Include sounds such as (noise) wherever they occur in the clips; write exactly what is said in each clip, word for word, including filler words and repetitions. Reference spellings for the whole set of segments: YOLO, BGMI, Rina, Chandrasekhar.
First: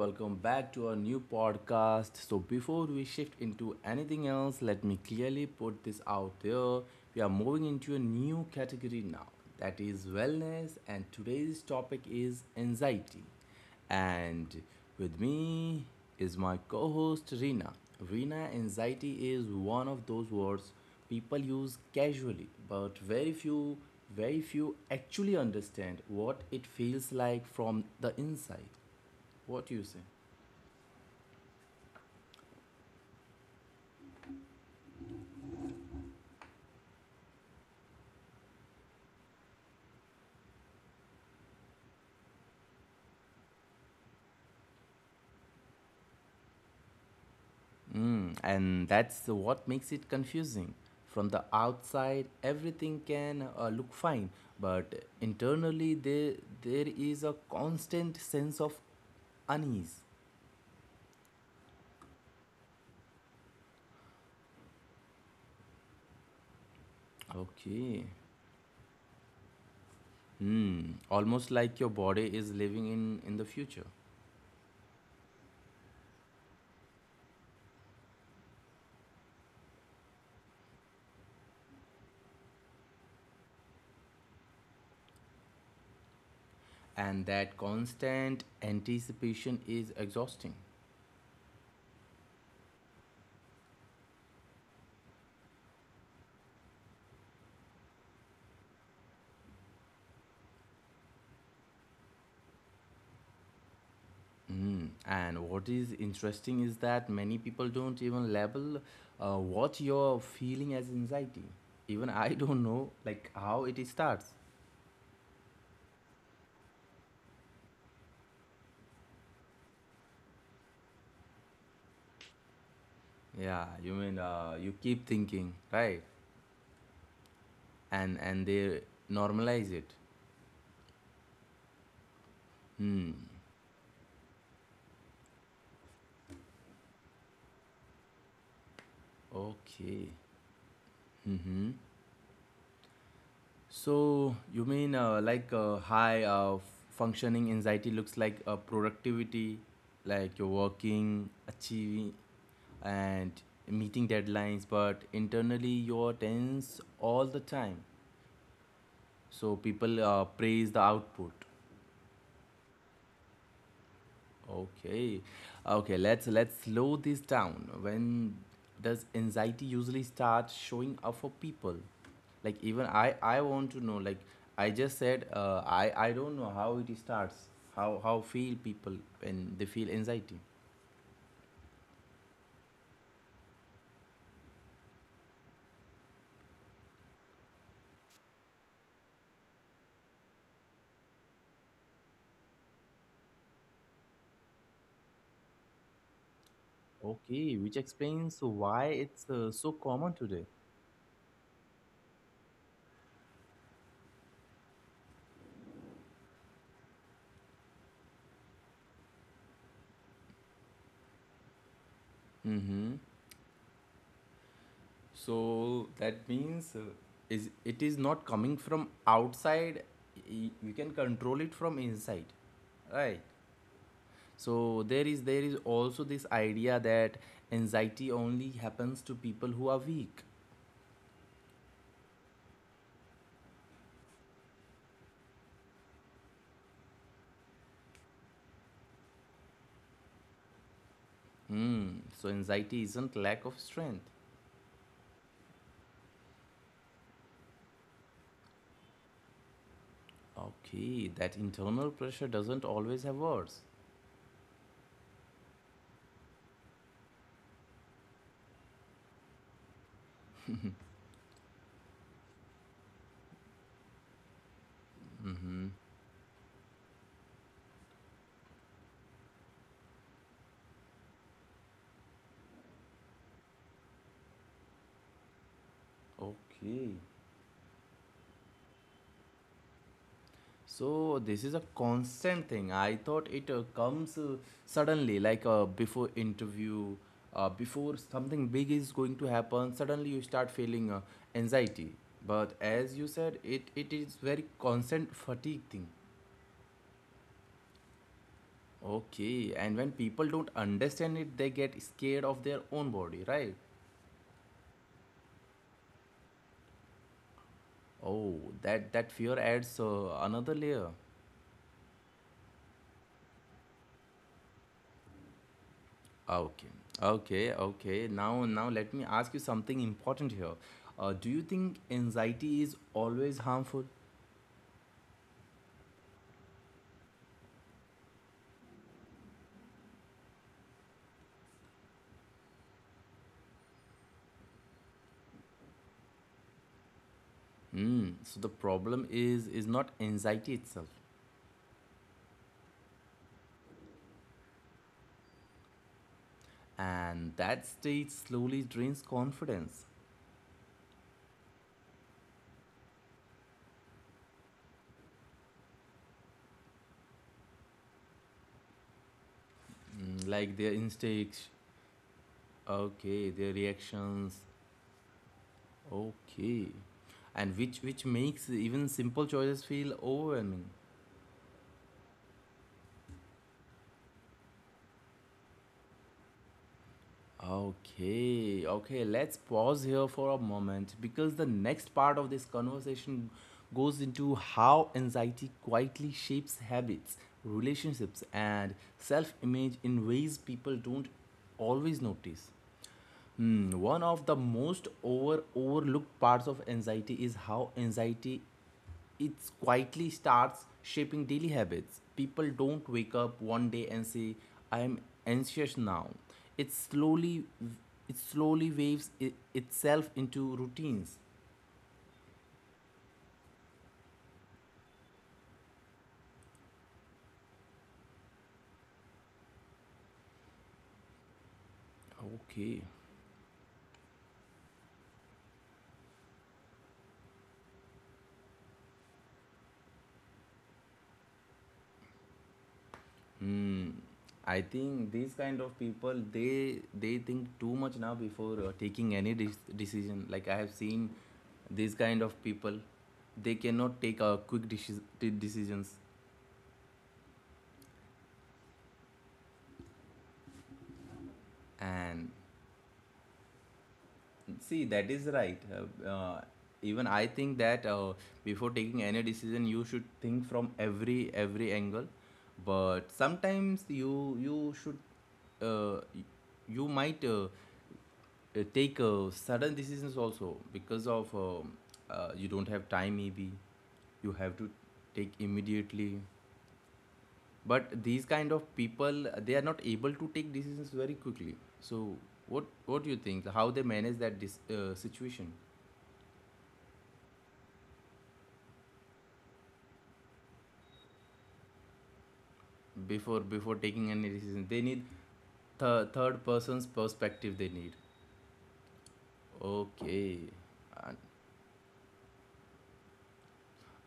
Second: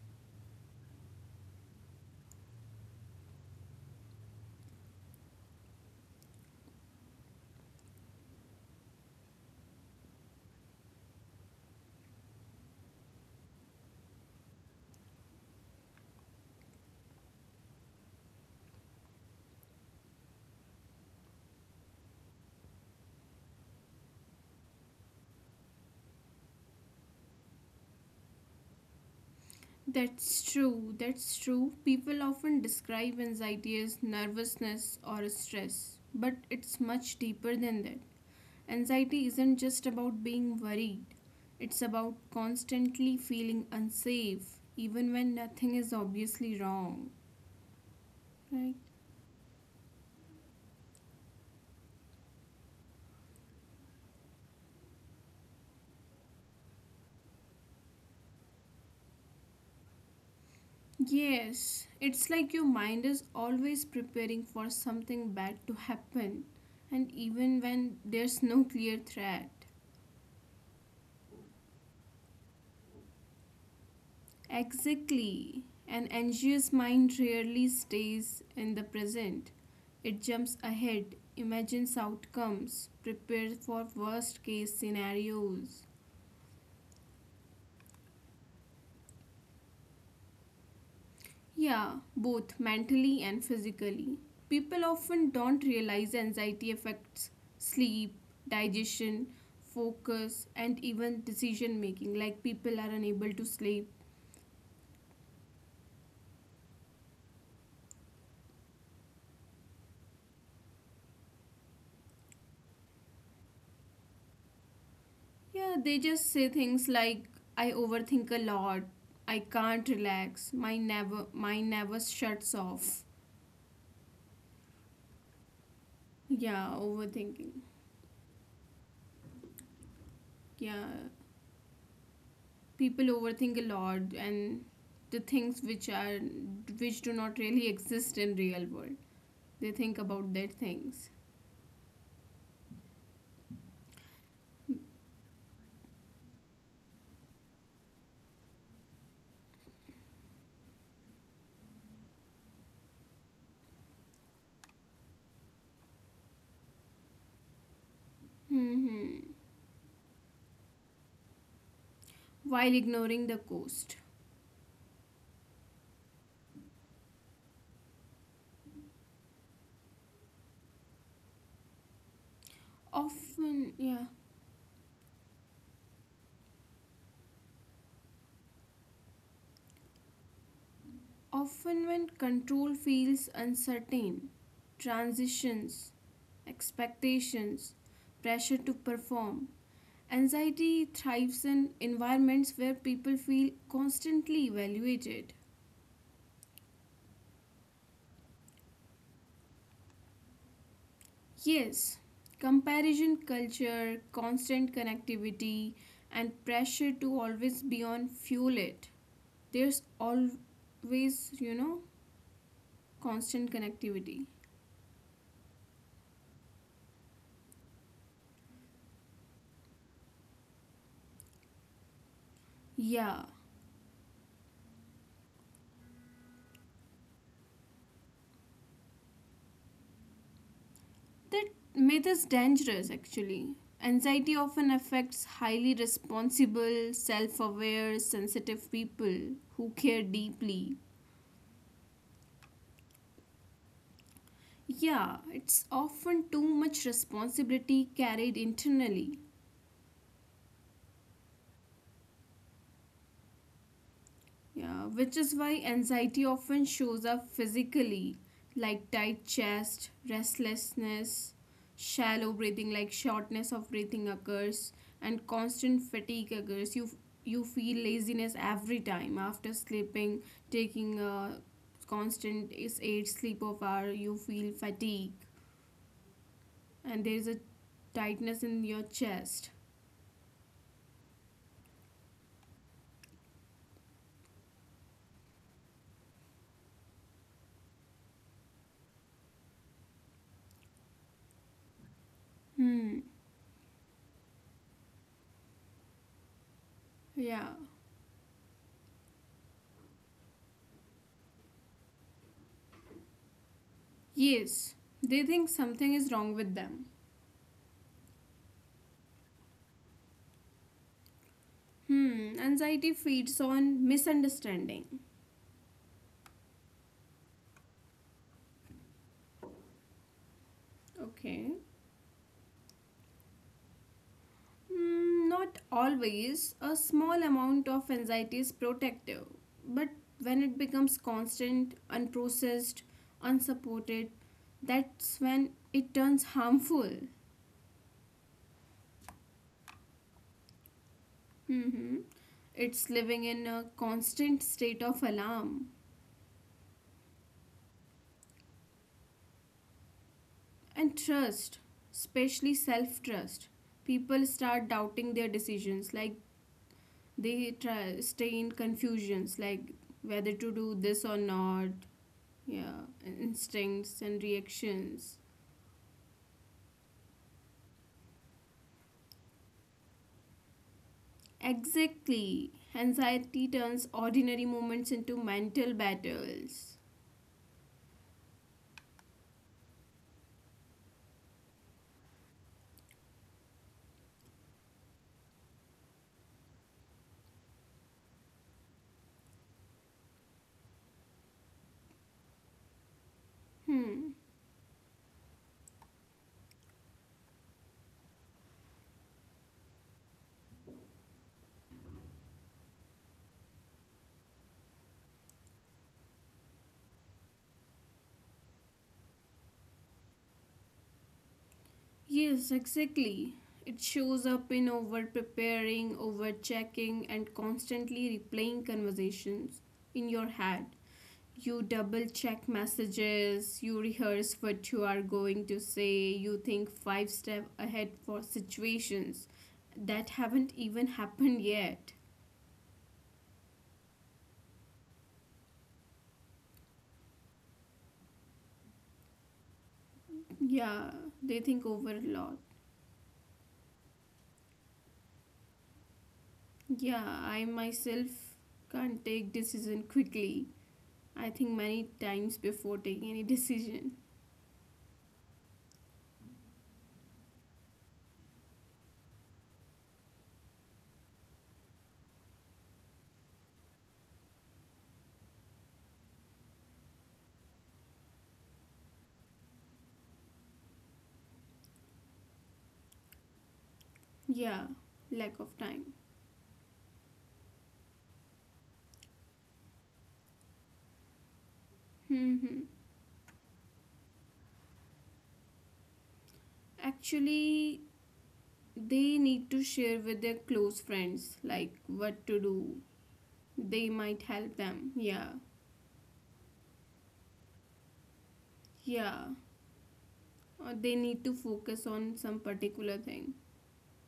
Welcome back to our new podcast. So, before we shift into anything else, let me clearly put this out there. We are moving into a new category now that is wellness, and today's topic is anxiety. And with me is my co host Rina. Rina, anxiety is one of those words people use casually, but very few, very few actually understand what it feels like from the inside. What do you say? That's true, that's true. People often describe anxiety as nervousness or stress, but it's much deeper than that. Anxiety isn't just about being worried, it's about constantly feeling unsafe, even when nothing is obviously wrong, Mm, right? and that's what makes it confusing. From the outside, everything can uh, look fine, but internally, there, there is a constant sense of unease. Yes, it's like your mind is always preparing for something bad to happen, and even when Okay. there's no clear threat. Hmm, almost like your body is living in, in the future. Exactly. An anxious mind rarely stays in the present. It jumps ahead, imagines outcomes, prepares for worst case scenarios. And that constant anticipation is exhausting. Yeah, both mentally and physically. People often don't realize anxiety affects sleep, digestion, focus, and even decision making. Like people are unable to sleep. Mm. And what is interesting is that many people don't even label uh, what you're feeling as anxiety. Even I don't know like how it starts. Yeah, they just say things like I overthink a lot, I can't relax, my never mind never shuts off. Yeah, you mean uh, you keep thinking, right? Yeah, overthinking. And and they normalize it. Yeah, people Hmm. overthink a lot and the things which are which do not really exist in real world. They think Okay. about their things. Mm-hmm. So you mean uh, like uh, high uh, functioning anxiety looks like uh, productivity, like you're working, achieving, and meeting deadlines, but internally you're tense all the time. Hmm. So people uh, praise the output. While ignoring the cost. Okay, okay. Let's let's slow this down. When does anxiety usually start showing up for people? Like even I, I want Often, to know. yeah, Like I just said, uh, I I don't know how it starts. How how feel people when they feel anxiety? often when control feels uncertain, transitions, expectations, pressure to perform. Anxiety thrives in environments where people feel constantly evaluated. Okay, which explains why it's uh, so common today. Yes, comparison culture, constant connectivity, and pressure to always be on fuel it. There's always, you know, Mm-hmm. constant connectivity. So that means uh, is it is not coming from outside. y- You can control it from inside, right? Yeah. So there is there is also this idea that anxiety only happens to people who are weak. That myth is dangerous actually. Anxiety often affects highly responsible, self aware, sensitive people who care deeply. Hmm. So anxiety isn't lack of strength. Yeah, it's often too much responsibility carried internally. Okay, that internal pressure doesn't always have words. Yeah, which is why anxiety often shows up physically, like tight chest, restlessness, shallow breathing, like shortness of breathing occurs, and Mm-hmm. constant fatigue occurs. You you feel laziness every time after sleeping, taking a constant is eight sleep of hour. You feel fatigue, Okay. and there is a tightness in your chest. So this is a constant thing. I thought it uh, comes uh, suddenly, like uh, before interview, uh, before something big is going to happen. Suddenly you start feeling uh, anxiety. But as you said, Hmm. it, it is very constant fatigue thing. Yeah. Okay, and when people don't understand it, they get scared of their own body, right? Yes, they think something is wrong with them. Oh, that that fear adds uh, another layer. Hmm, anxiety feeds on misunderstanding. Okay, okay, okay. Now, now let me ask you something important here. Uh, do you Okay. think anxiety is always harmful? Hmm, not always. A small amount of anxiety is protective, but when it becomes constant, unprocessed, unsupported, that's when it turns harmful. Hmm. So the problem is is not anxiety itself, Mm-hmm. It's living in a constant state of alarm and that state slowly drains confidence. and trust, especially self trust. People start doubting their decisions, like they try stay in confusions like Mm, like their whether to do instincts. this or not. Okay, Yeah, their reactions. instincts and reactions. Okay, and which which makes even simple choices feel overwhelming. Exactly, anxiety turns ordinary moments into mental battles. Okay, okay, let's pause here for a moment because the next part of this conversation goes into how anxiety quietly shapes habits, relationships, and self image in ways people don't always notice. Hmm, one of the Hmm. most over overlooked parts of anxiety is how anxiety it quietly starts shaping daily habits. People don't wake up one day and say, "I am anxious now." It slowly it slowly waves it, itself into routines. Yes, exactly, it shows up in over preparing, over checking, and constantly replaying conversations in your head. You double Okay. check messages, you rehearse what you are going to say, you think five step ahead for situations that haven't even happened yet. Hmm. I think these kind of people they they think too much now before uh, taking any de- decision. Like I have seen Yeah, they these think kind over of a lot. people, they cannot take a quick deci- de- decisions. Yeah, I myself can't take decision quickly. I think many And times before taking any decision. see, that is right. Uh, uh, even I think that uh, before taking any decision, you should think from every every angle. But sometimes you you should uh, y- you might uh, uh, take uh, sudden decisions also because of um uh, you don't have time maybe you have to Yeah, take lack of immediately, time. but these kind of people uh, they are not able to take decisions very quickly. So what Hmm. what do you think how they manage that dis- uh, situation? Actually, they need to share with their close friends like what to do, Before before they taking might any help decision they them, need yeah, th- third person's perspective they need. yeah. Okay. Or they need to focus on some particular thing.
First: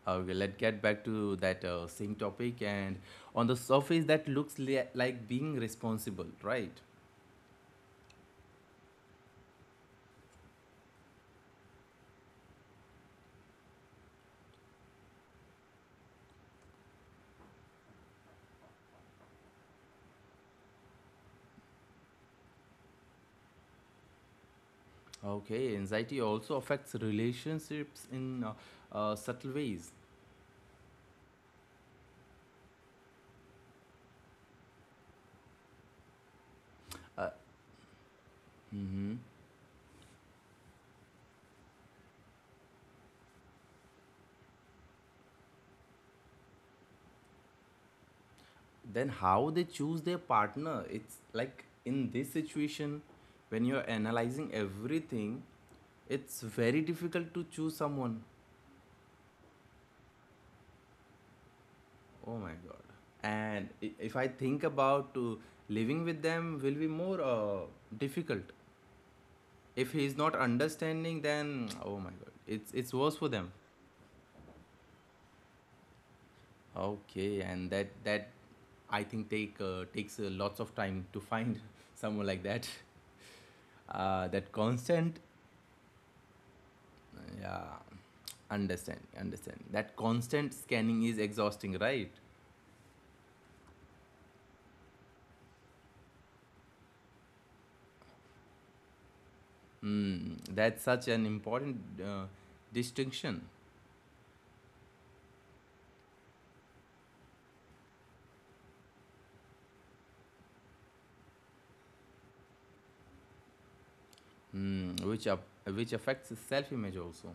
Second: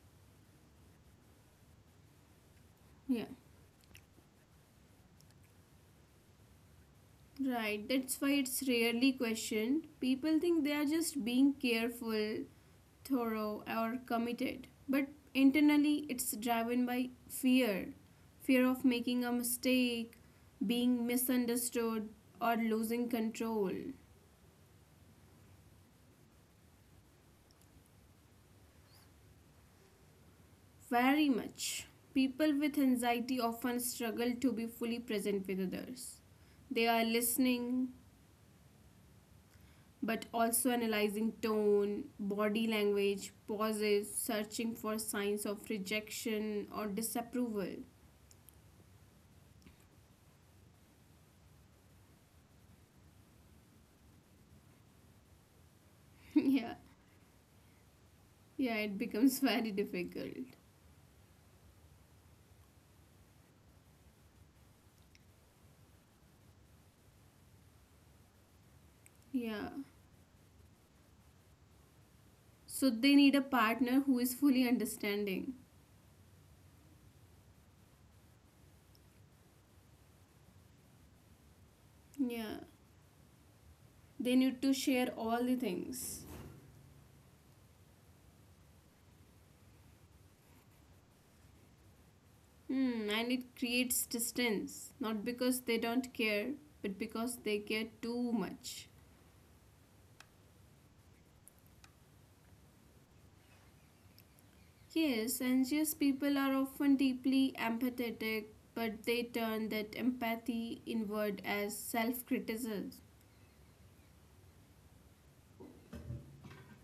Okay, let's get back to that uh, same topic. And Yeah, on the surface, that looks li- like being responsible, right? right, that's why it's rarely questioned. People think they are just being careful, thorough, or committed, but internally it's driven by fear, fear of making a mistake, being misunderstood, or losing control. Okay, anxiety also affects relationships in uh, uh, subtle ways. Very much. People with anxiety often struggle to be fully present with others. They are listening, Hmm. but also analyzing tone, body language, pauses, searching for signs of rejection or disapproval. Then, how they choose their partner, it's like in this situation, when you're analyzing everything, it's very (laughs) Yeah, difficult to choose someone. yeah, it becomes (laughs) very difficult. Oh my god. And i- if I think about uh, living with them, will be more uh, difficult if Yeah. he's not understanding, then oh my god, it's it's worse for So them. they need a partner who is fully understanding. Okay, and that that I think take uh, takes uh, lots of time to find (laughs) someone like that. Yeah. Uh, that They need constant, to share all the things. yeah. Understand, understand that constant scanning is exhausting, right? Hmm, and it creates distance, not because they don't care, but because they care too much. Mm, that's such an important uh, distinction. Yes, anxious people are often deeply empathetic, but they turn that empathy inward as self criticism. Mm, which up, which affects self image also.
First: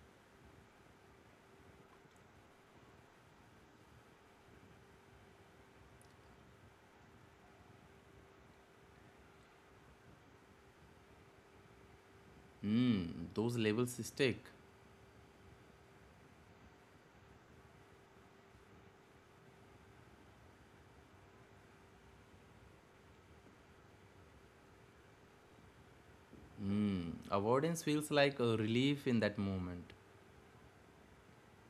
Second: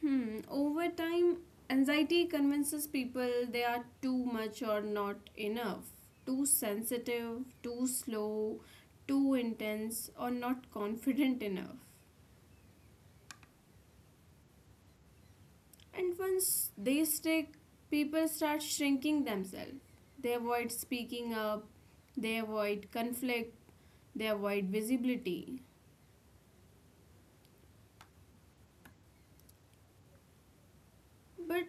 Hmm, over time, anxiety convinces people they are too much or not enough, too sensitive, too slow, too intense, or not confident enough. Mm, those labels stick. And once they stick, people start shrinking themselves. They avoid speaking up, they avoid conflict, they avoid visibility. Mm. Avoidance feels like a relief in that moment. But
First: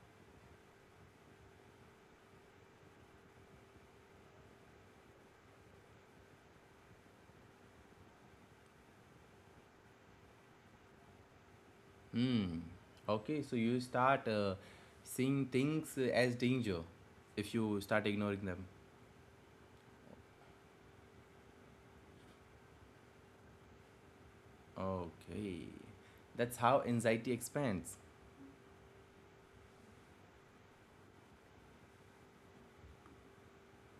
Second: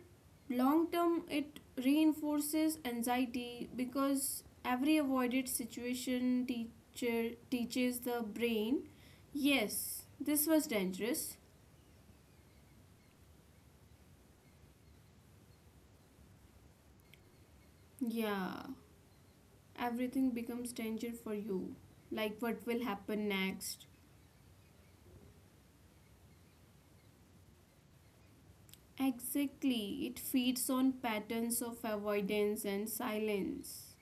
long term, it reinforces anxiety because every avoided situation teacher teaches the brain, yes, this was dangerous. Mm. Okay, so you start uh, seeing things uh, as danger if you start ignoring them. Yeah, everything becomes danger for you. Like what will happen next? Okay, that's how anxiety expands. Exactly. It feeds on patterns of avoidance and silence.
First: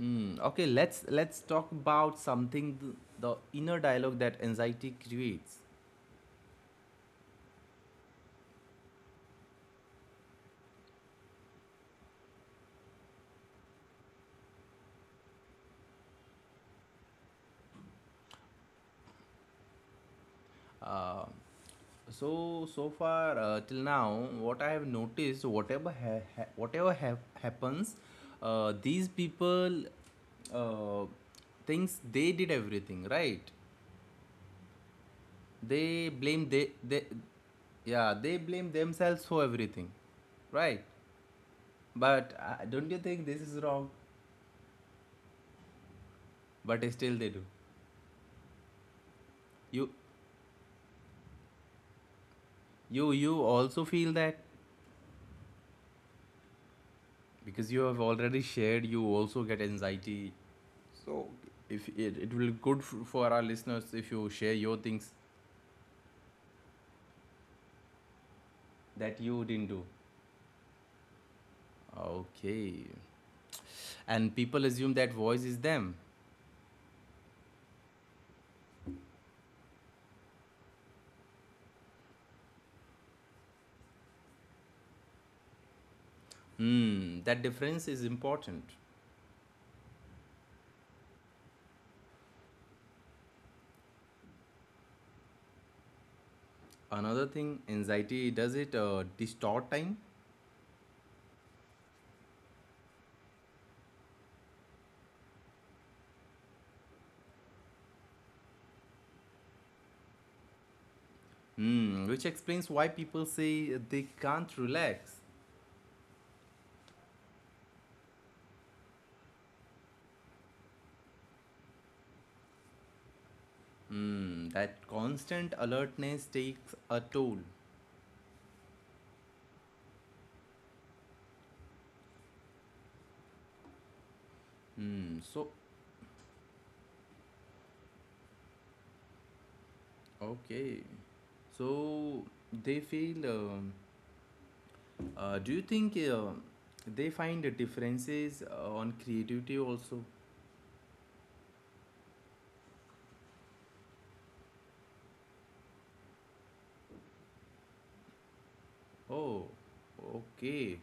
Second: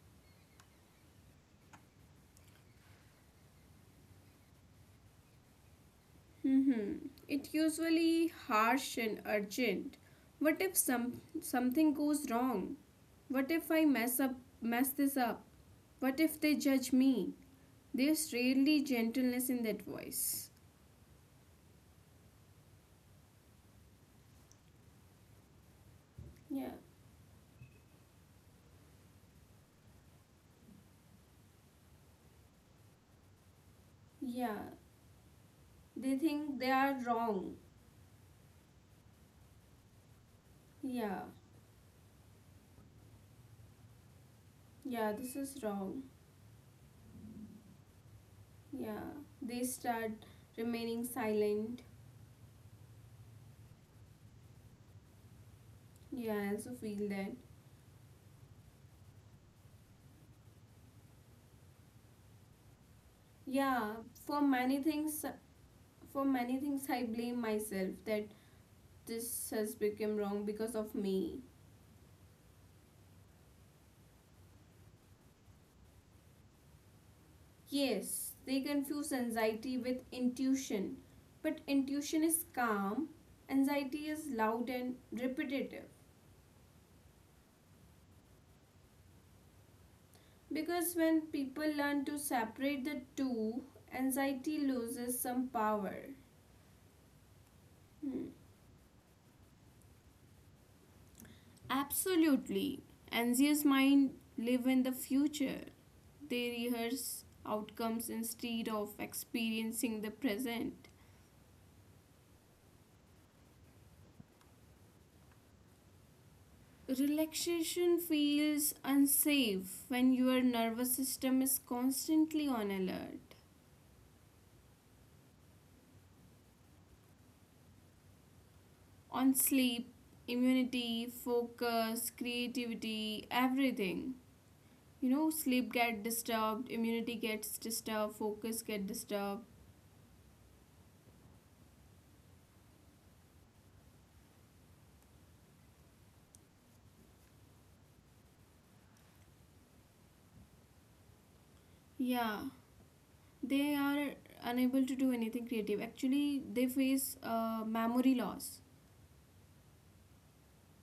Mm. Okay, let's let's talk about something th- the inner dialogue that anxiety creates. Mm-hmm. It usually harsh and urgent. What if some something goes wrong? What if I mess up mess this up? What if they judge me? There's rarely gentleness in that voice. Uh, So so far uh, till now, what I have noticed, whatever ha- ha- Yeah. whatever ha- happens, uh, these people uh, thinks they did everything right. Yeah. They They blame think they they are they, wrong. yeah, they blame themselves for everything, right? Yeah. But uh, don't you think this is wrong? Yeah, this is wrong. But still they do. Yeah. They You start remaining silent. you you also feel that Yeah, I also feel that. because you have already shared. You also get anxiety. If it, it will good for our listeners Yeah, if you for share your many things things, for many things, I blame myself that that you this didn't has do. become wrong because of me. Okay, and people assume that voice is them. Yes, they confuse anxiety with intuition, but intuition is calm, anxiety is loud and repetitive. Hmm, that difference is important. Because when people learn to separate the two, anxiety loses some power. Another thing Hmm. anxiety does, it uh, distort time. Absolutely. Anxious mind live in the future. They rehearse outcomes instead of experiencing the present. Hmm, which explains why people say they can't relax. Relaxation feels unsafe when your nervous system is constantly on alert. Hmm, that constant alertness takes a toll. On sleep, immunity, focus, creativity, everything. You Hmm, know, so sleep get disturbed, immunity gets disturbed, focus get disturbed. okay, so they feel um, Uh, do you think uh, they find differences uh, on creativity also? Yeah. They are unable to do anything creative, actually they face uh, memory loss Oh, okay.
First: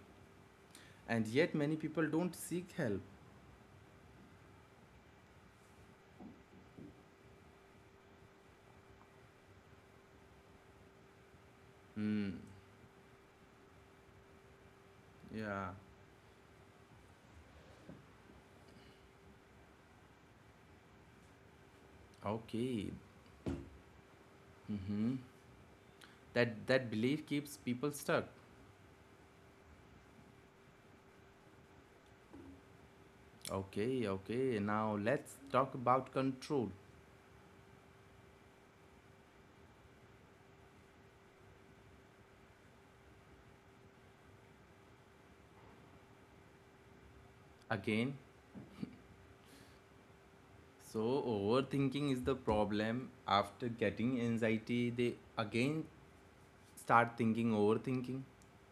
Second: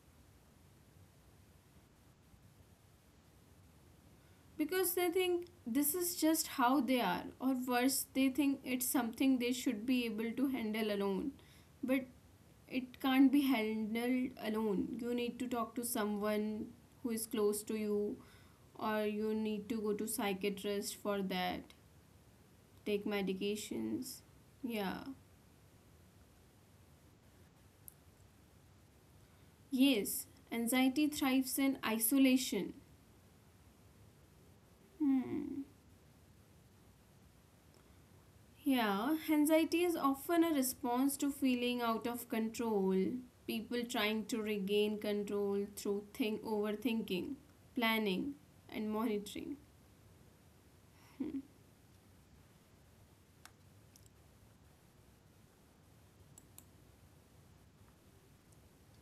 And yet many people don't seek help. because they think this is just how they are, or worse they think it's something they should be able to handle alone. But Hmm. it can't be handled alone, you need to Yeah. talk to someone who is close to you, or you need to go to psychiatrist for that, take Okay. medications. Yeah. Mm-hmm. That that belief keeps people stuck. Yes, anxiety thrives in isolation. Okay. Okay. Now let's Hmm. talk about control Yeah, anxiety is often a response to feeling out of control, people trying to regain control through think overthinking, planning, again. and monitoring. So overthinking is the problem. After getting anxiety, they again start thinking overthinking.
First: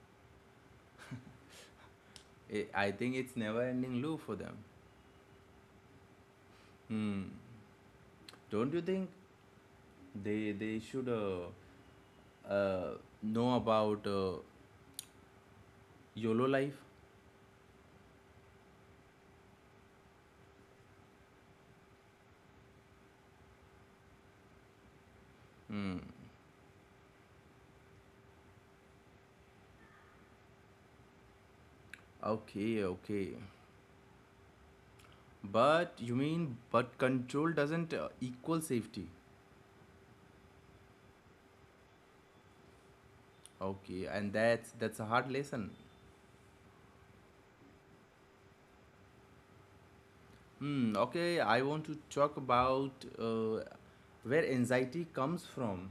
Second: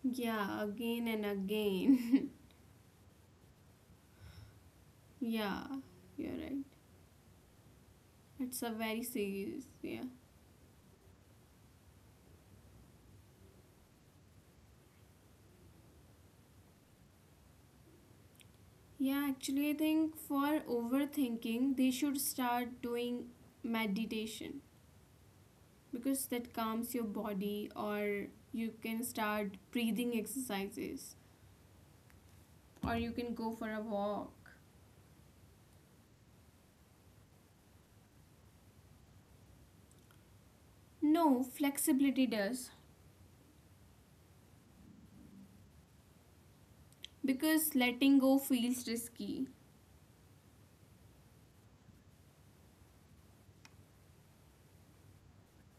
Yeah, again and again. I I think it's never ending loop for them. (laughs) Yeah, you're right. Hmm. It's Don't a you very think serious, yeah. they they should uh, uh, know about uh, YOLO life? Yeah, actually I think for overthinking they should start doing meditation because that calms your body, or you can start breathing exercises, Okay, or you okay. can go for a walk. But you mean, but control doesn't uh, equal safety. No, flexibility does, Okay, and that's that's a hard lesson. because letting go feels risky. Hmm. Okay, I want to talk about uh, where anxiety comes from.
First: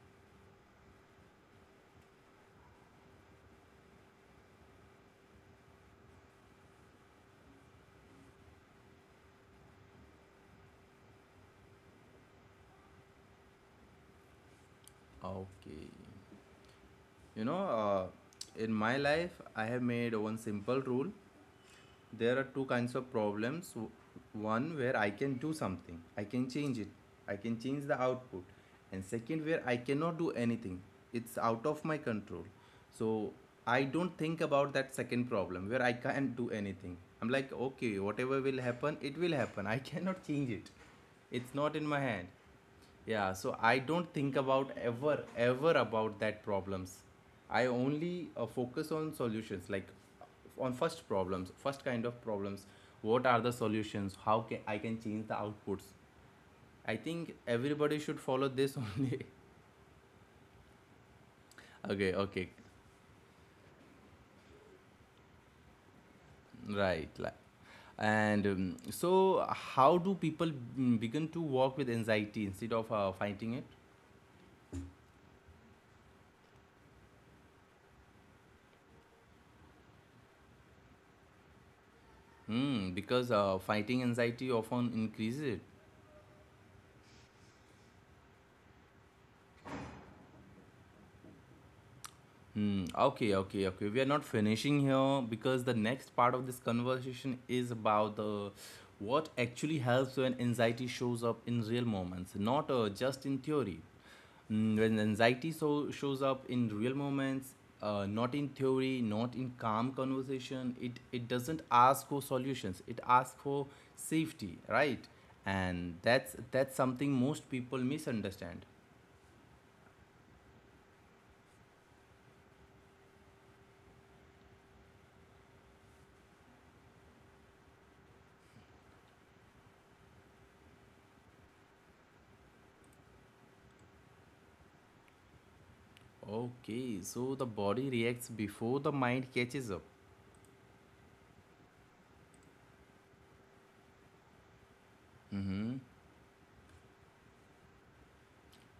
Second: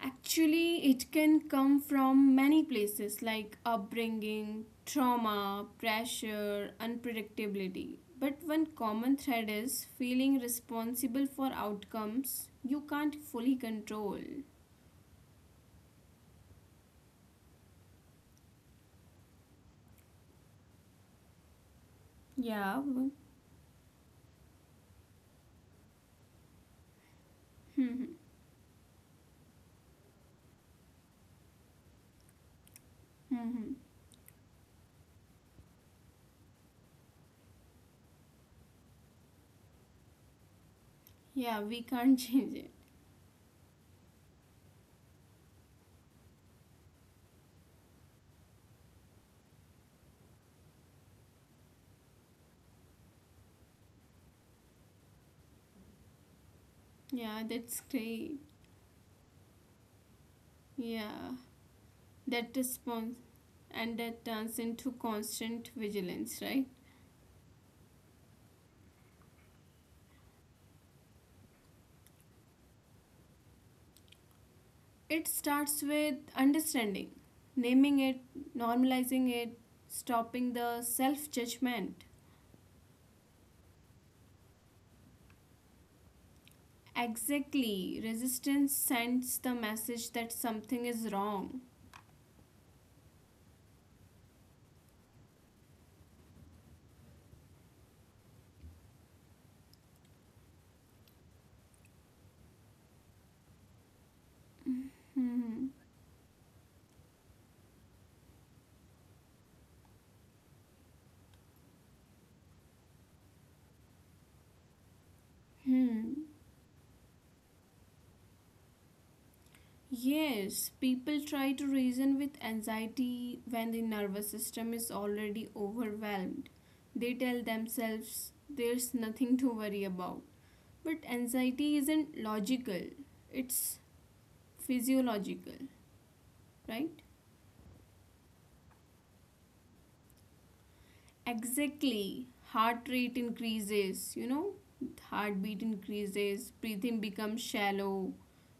Actually, it can come from many places like upbringing, trauma, pressure, unpredictability. But one common thread is feeling responsible for outcomes you can't fully control. Okay. You know, uh, in my life, I have made one simple rule. There are two Yeah, kinds of w- problems: one where I can do something, I can change it, I can change the (laughs) output, and second where I cannot do anything, it's out of my control. So hmm. I don't think about that second problem where I can't do anything. I'm like, okay, whatever will happen it will happen, I (laughs) cannot change it. Yeah, It's we not in my can't (laughs) hand. change it. Yeah, so I don't think about ever, ever about that problems. I only uh, focus on solutions, like on first problems, first kind of problems. What are the solutions? How can I can change the outputs? I think Yeah, that's everybody should great. follow this (laughs) only. Yeah. Okay, That okay, response, and that turns into constant vigilance, right? right. Like, and um, so, how do people mm, begin to work with anxiety instead of uh, fighting it? It starts with understanding, naming it, normalizing it, stopping the self judgment. Hmm, because uh, fighting anxiety often increases it. Exactly, resistance sends the message that something is wrong. Hmm. Okay, okay, okay. We are not finishing here because the next part of this conversation is about the what actually helps when anxiety shows up in real moments, not uh, just in theory. Mm, when anxiety Hmm. so shows up in real moments, uh, not in theory, not in calm conversation, it it doesn't ask for solutions. It asks for safety, right? And Hmm. that's that's something most people misunderstand. Yes, people try to reason with anxiety when the nervous system is already overwhelmed. They tell themselves there's nothing to worry about. But anxiety isn't logical, it's physiological, right? Okay, so the body reacts before the mind catches up. Exactly. Heart rate increases, you know, Mm-hmm. heartbeat increases, breathing becomes shallow,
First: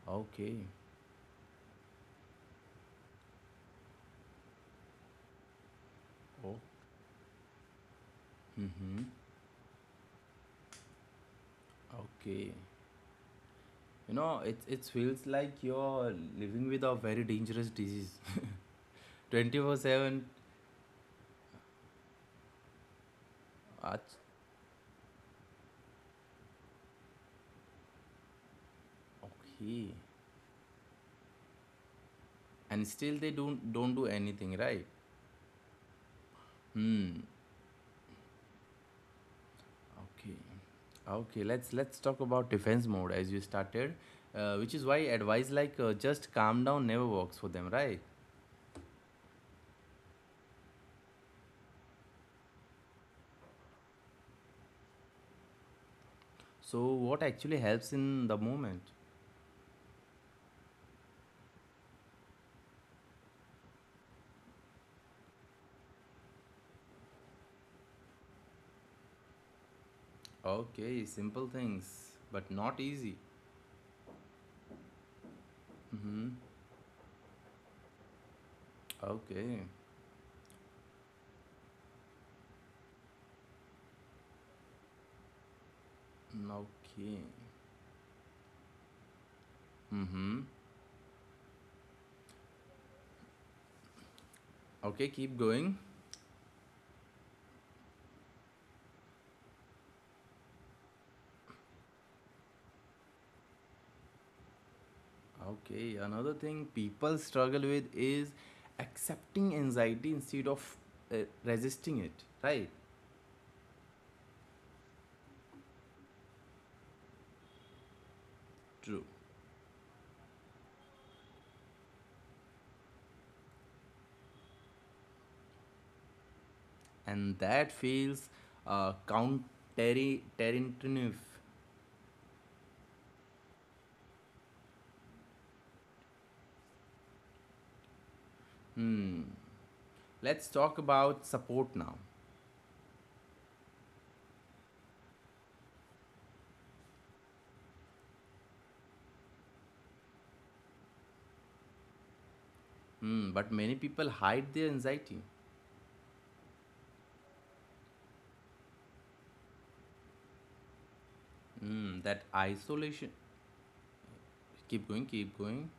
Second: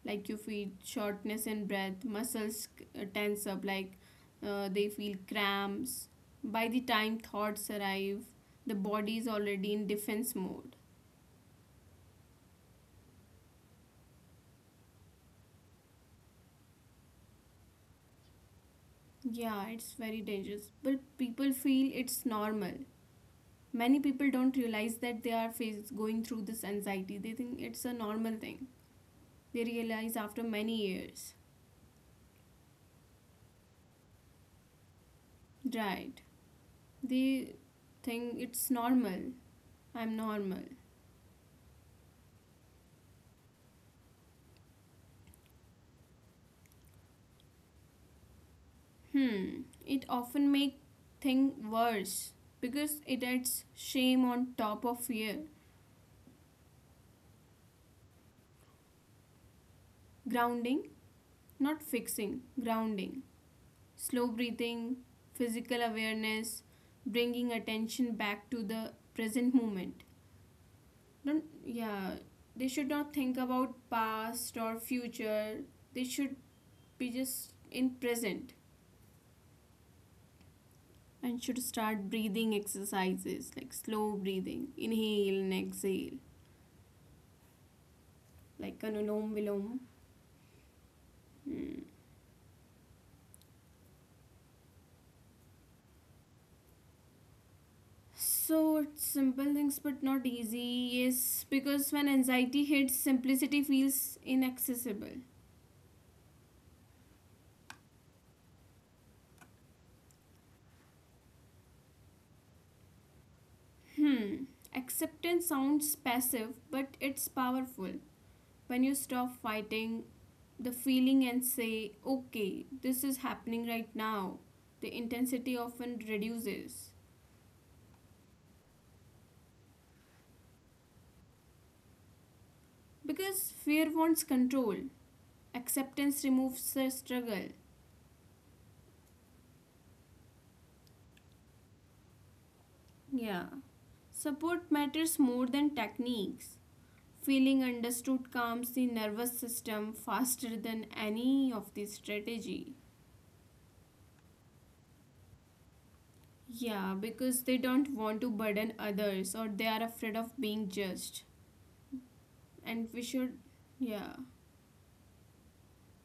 like you Okay. feel shortness in breath, muscles uh, tense up, like uh, they feel cramps. Oh. By the time thoughts arrive, the Mm-hmm. body is already in defense mode. Okay. You know, it it feels like you're living with a very dangerous disease, (laughs) Yeah, twenty it's four very seven. dangerous. But people feel it's normal. Many people Ach- don't realize that they are face- going through this anxiety. They think it's a normal thing. They Okay. realize after many years. And still they don't don't do anything, right? Right. Hmm. They think it's normal. I'm Okay. normal. Okay. Let's let's talk about defense mode as you started, uh, which is why advice like uh, just calm down never works for them, right? Hmm. It often make thing worse because it adds shame on top of fear. So what actually helps in the moment? Grounding, not fixing. Grounding. Slow breathing, physical awareness, bringing attention back to the present moment. Okay, Don't, simple yeah. things, They but should not not think easy. about past or future. They should Mm-hmm. be just in present. Okay. And should start breathing exercises like slow breathing, inhale and exhale, Mm, okay. like anulom vilom. Mm-hmm. Hmm. Okay, keep going. So it's simple things but not easy. Yes, because when anxiety hits, simplicity feels inaccessible. Okay, another thing people struggle with is accepting anxiety instead of uh, resisting it. Right? Hmm. Acceptance sounds passive, but it's powerful. When you True. stop fighting the feeling and say, okay, this is happening right now, the intensity often reduces. And that feels uh, counterintuitive. Because fear wants control, Acceptance removes the struggle. Hmm. Let's talk about support now. Yeah. Support matters more than techniques. Feeling understood calms the nervous system faster than any of the strategy. Hmm. But many people hide their anxiety. Yeah, because they don't want to burden others, or they are afraid of being judged. Hmm. That And we should, isolation. yeah, Keep going, keep going.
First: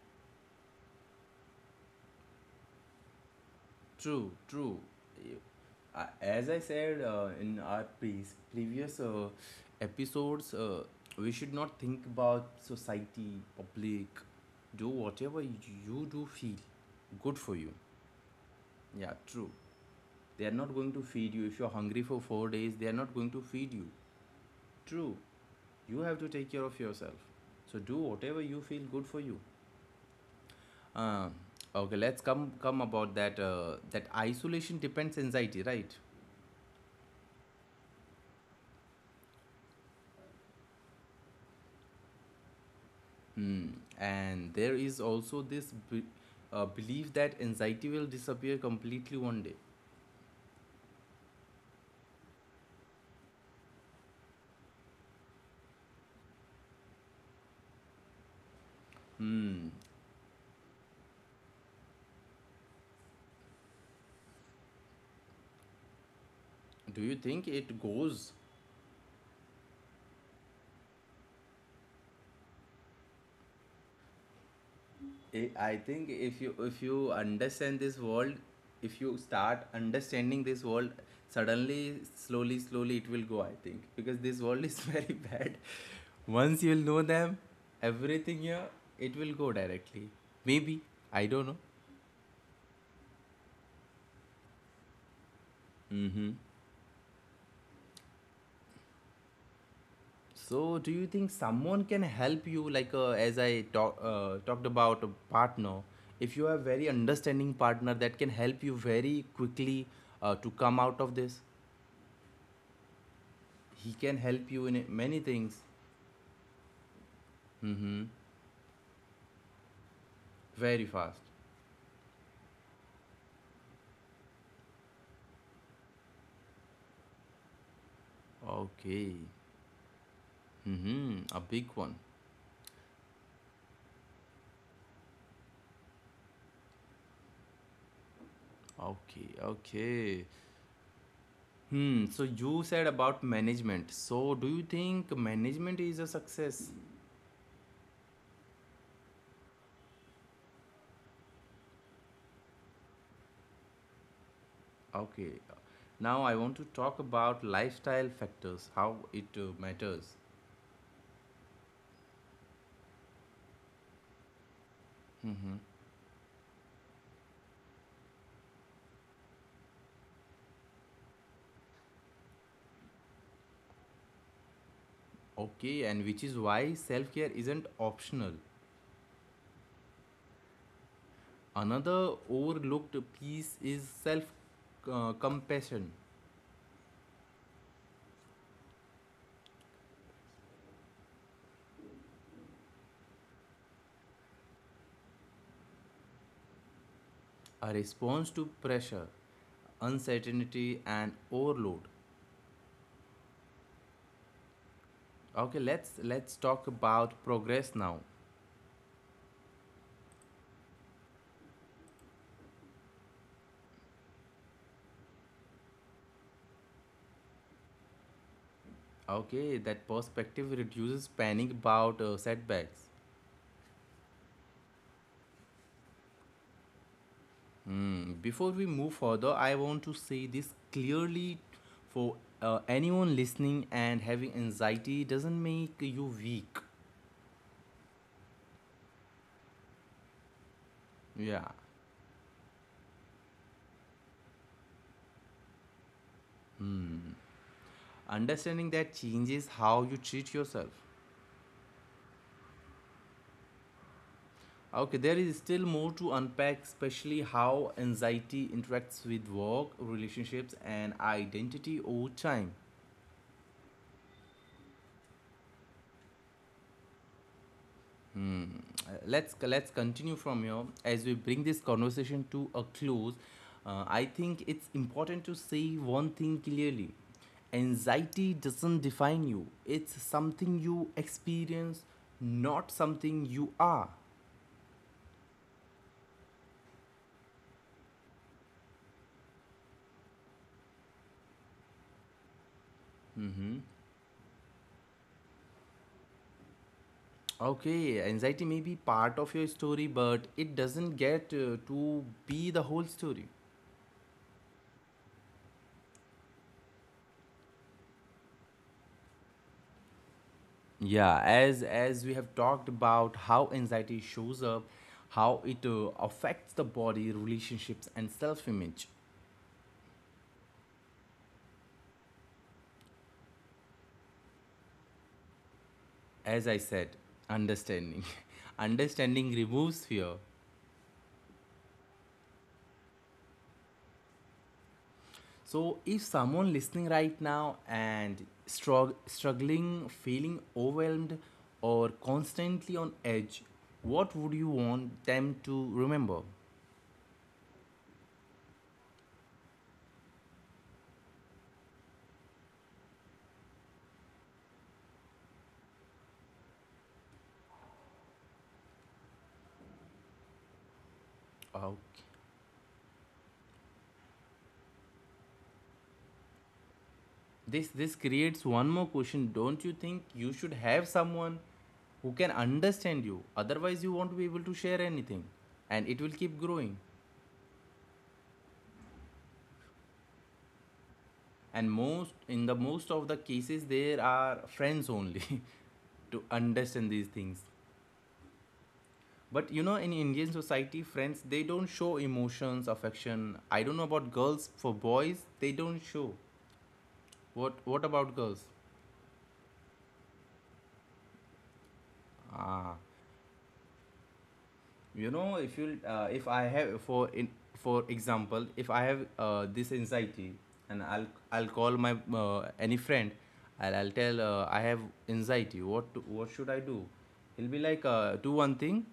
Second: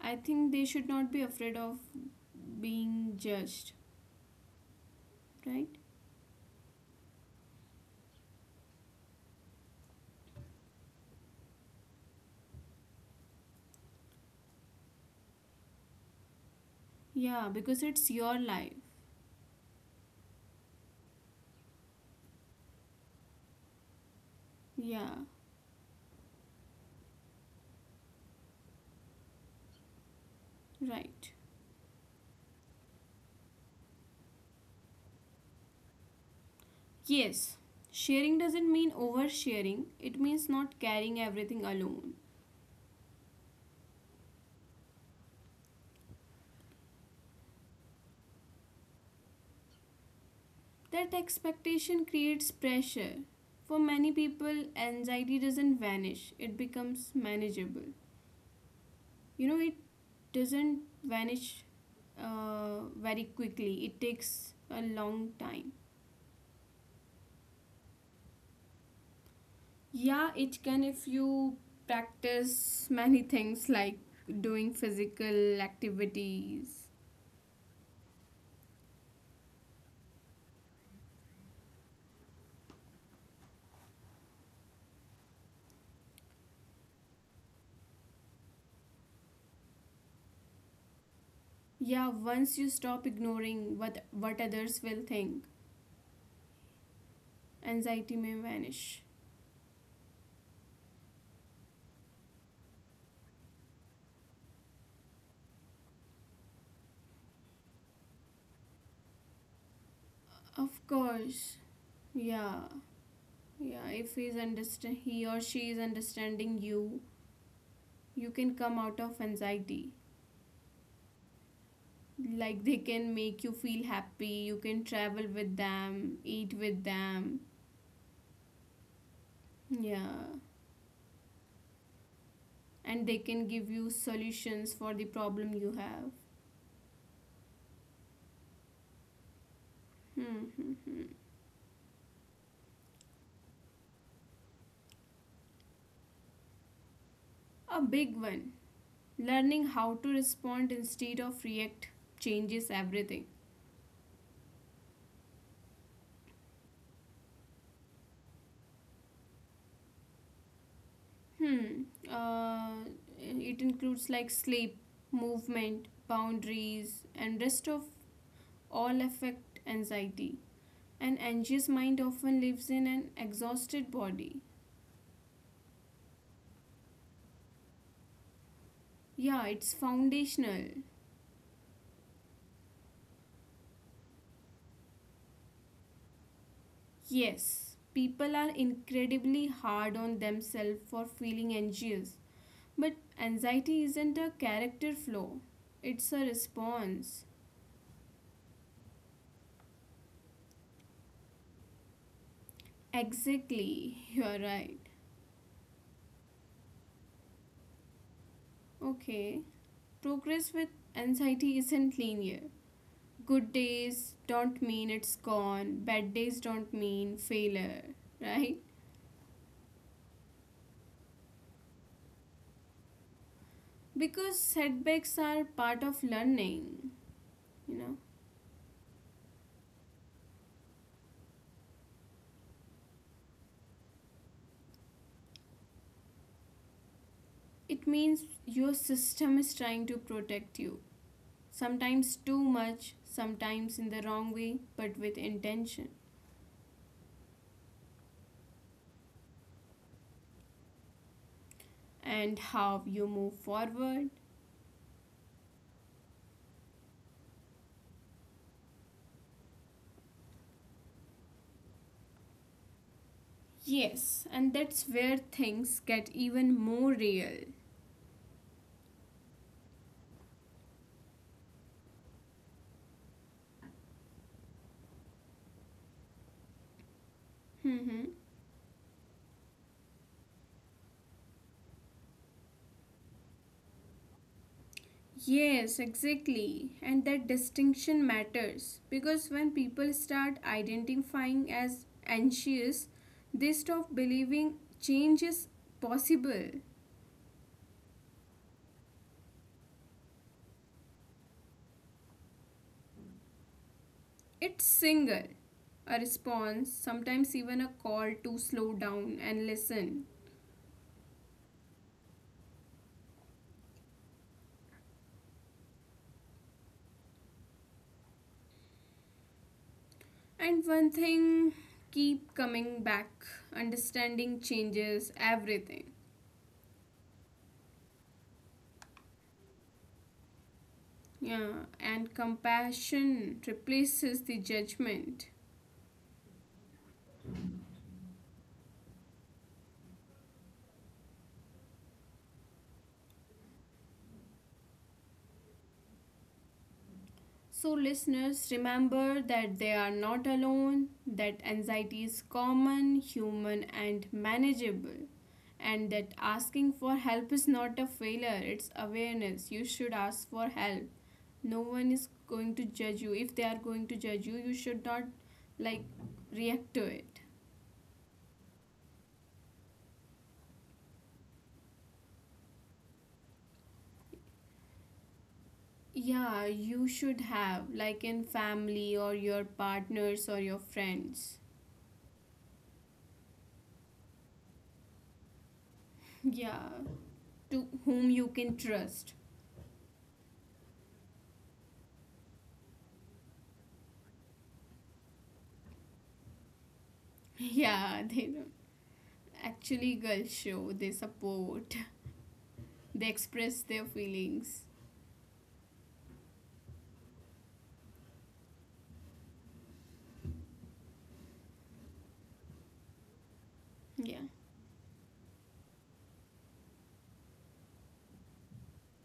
I think they should not be afraid of being judged, True, true. You, right? I, as I said uh, in our pre- previous uh, episodes, uh, we should not think about society, public. Do whatever you do feel Yeah, good for because you. it's your life. Yeah, true. They are not going to feed you. If you're hungry for four days, they are not going to feed you. Yeah, True. You have to take care of yourself. So do whatever you feel good for you. Um, right. okay, let's come come about that uh, that isolation depends anxiety, right? Yes, sharing doesn't mean oversharing, it means not carrying everything alone. Hmm. And there is also this b- uh, belief that anxiety will disappear completely one day. That expectation creates pressure. For many people, anxiety doesn't vanish, it becomes manageable. You Hmm. know, it doesn't vanish uh, very quickly, it takes a long time. Do you think it goes? Yeah, it can if you practice many things like doing I physical I think if you if activities. you understand this world, if you start understanding this world, suddenly, slowly, slowly, it will go. I think because this world is (laughs) very bad. Once you'll know them, everything here, it will go directly. Maybe I don't know. Yeah, once you stop ignoring what, what others will think, Mm-hmm. anxiety may vanish. So, do you think someone can help you, like uh, as I talk, uh, talked about a partner? If you have very understanding partner that can help you very quickly uh, to come Of out of this, course, yeah, he yeah. can If help he's you in many understand, he things. or she is understanding you, Mm-hmm. you can come out of anxiety. Very fast. Like they can make you feel happy. You can travel with them, eat with them. Okay. Yeah, Mm-hmm. A big one. and they can give you solutions for the problem you have. Okay, okay. Hmm, hmm, hmm. Hmm. So you said about management. So do you think management is a success? A big one. Learning how to respond instead of react changes everything. Okay. Now I want to talk about lifestyle factors, how it uh, matters. Hmm. Uh, it includes like sleep, movement, boundaries, and rest of all affect anxiety. An anxious mind often lives in an exhausted body. Okay, and which is why self care isn't optional. Yeah, it's foundational. Another overlooked piece is self uh, compassion, Yes, people are incredibly hard on themselves for feeling anxious, but anxiety isn't a character flaw, it's a response. a response to pressure, uncertainty, and overload. Exactly, you're right. Okay, let's let's talk about progress now. Okay. Progress with anxiety isn't linear. Good days don't mean it's gone, bad days don't mean failure, right? Okay, that perspective reduces panic about uh, setbacks. Because setbacks are part of learning, you know. Hmm. Before we move further, I want to say this clearly for uh, anyone listening, and having anxiety doesn't make you weak. It means your system is trying to protect you. Yeah, Sometimes too much, sometimes in the wrong way, but with intention. understanding that changes how you treat yourself. And how you move forward. Okay, there is still more to unpack, especially how anxiety interacts with work, relationships, and identity over time. Yes, and that's where things get even more real. Hmm. Uh, Let's let's continue from here as we bring this conversation to a close. Uh, I think it's important to say one thing clearly: Hmm. anxiety doesn't define you. It's something you experience, not something you are. Yes, exactly. And that distinction matters because when people start identifying as anxious, they stop believing change is possible. Okay, anxiety may be part of your story, but it doesn't get uh, to be the whole story. It's single, a response, sometimes even a call to slow down and listen. Yeah, as as we have talked about how anxiety shows up, how it uh, affects the body, relationships, and self-image. And one thing keep coming back, understanding changes everything. As I said, understanding, (laughs) understanding removes fear. Yeah, and compassion replaces the judgment. So if someone listening right now and strugg- struggling, feeling overwhelmed, or constantly on edge, what would you want them to remember? So, listeners, remember that they are not alone, that anxiety is common, human, and manageable, and that asking for help is not a failure, it's awareness. You should ask for help. No Uh, one is going to judge you. If they are going to judge you, you should not like react to it. this this creates one more question. Don't you think you should have someone who can understand you? Otherwise you won't be able to share anything and it will Yeah, keep you growing. should have, like in family or your partners or your friends. And most in the most of the cases there are friends only (laughs) to Yeah, understand these things. to whom you can trust. But you know, in Indian society, friends, they don't show emotions, affection. I don't know about girls, for boys they don't show. (laughs) What what Yeah, about they don't. girls? Actually, girls show, they support, Ah, (laughs) they express their feelings. you know, if you uh, if I have for in for example if I have uh, this anxiety, and i'll i'll call my uh, any friend. i'll, I'll Yeah. tell, uh, I have anxiety. What to, what should I do? He'll be like, uh, do one thing,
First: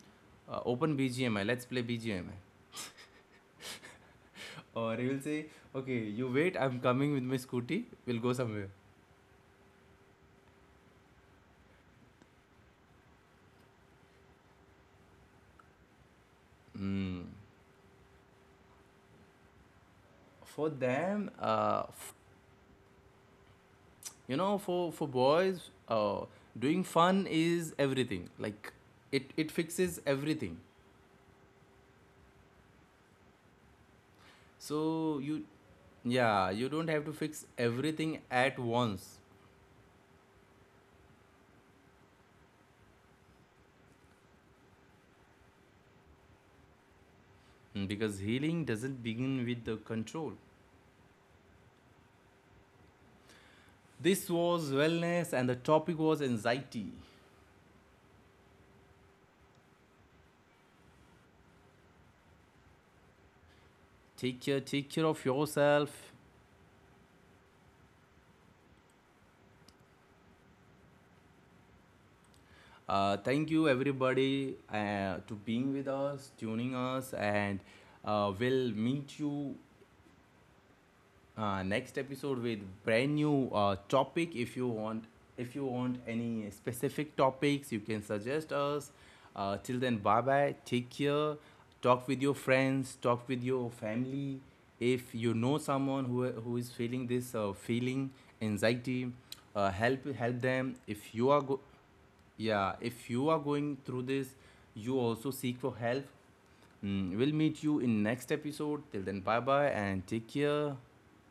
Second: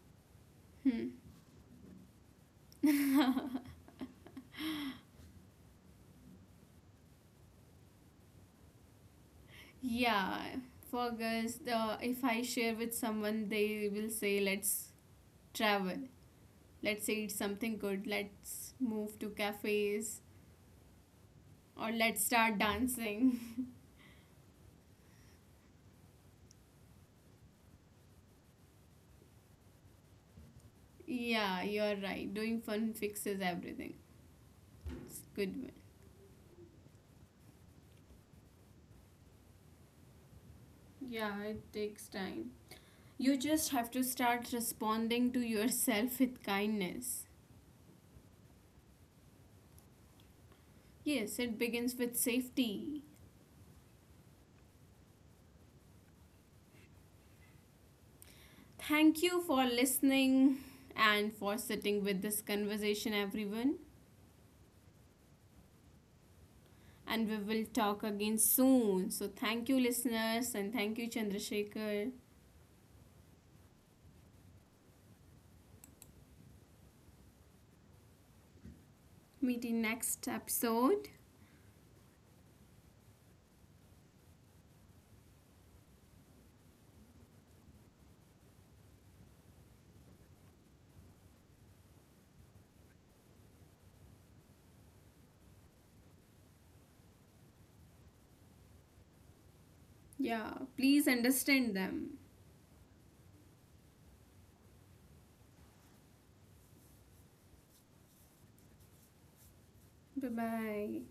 uh, open Hmm. bgmi, let's play bgmi. (laughs) Or he will say, okay, you wait, I'm coming with my scooty, we'll go somewhere. Yeah, for girls, the, if I share with someone, they will say, let's travel, let's Mm. eat something good, let's move to cafes, For them uh, or let's start dancing. (laughs) you know, for for boys, uh, doing fun is everything, like it it fixes everything. Yeah, you're right. Doing fun fixes everything. It's So you, good. One. yeah, you don't have to fix everything at once. Yeah, it takes time. You just have to start responding to yourself with kindness. Mm, because healing doesn't begin with the control. Yes, it begins with safety. This was wellness and the topic was anxiety. Thank you for listening and for sitting with this conversation, everyone. Take care, take care of yourself And we will talk again soon. So, thank you, listeners, and thank you, Chandrasekhar. uh, Thank you everybody, uh, to being with us, tuning us, and uh, we'll meet you Meet in next episode. uh, next episode with brand new uh, topic. If you want, if you want any specific topics, you can suggest us. Uh, till then, bye bye, take care. Talk with your friends, talk with your family. If you know someone who, who is feeling this uh, feeling anxiety, uh, help help Yeah, them. If you please are go- understand them. yeah, if you are going through this, you also seek for help. Mm, we'll meet you in next episode. Till then, bye bye and take Bye care. bye.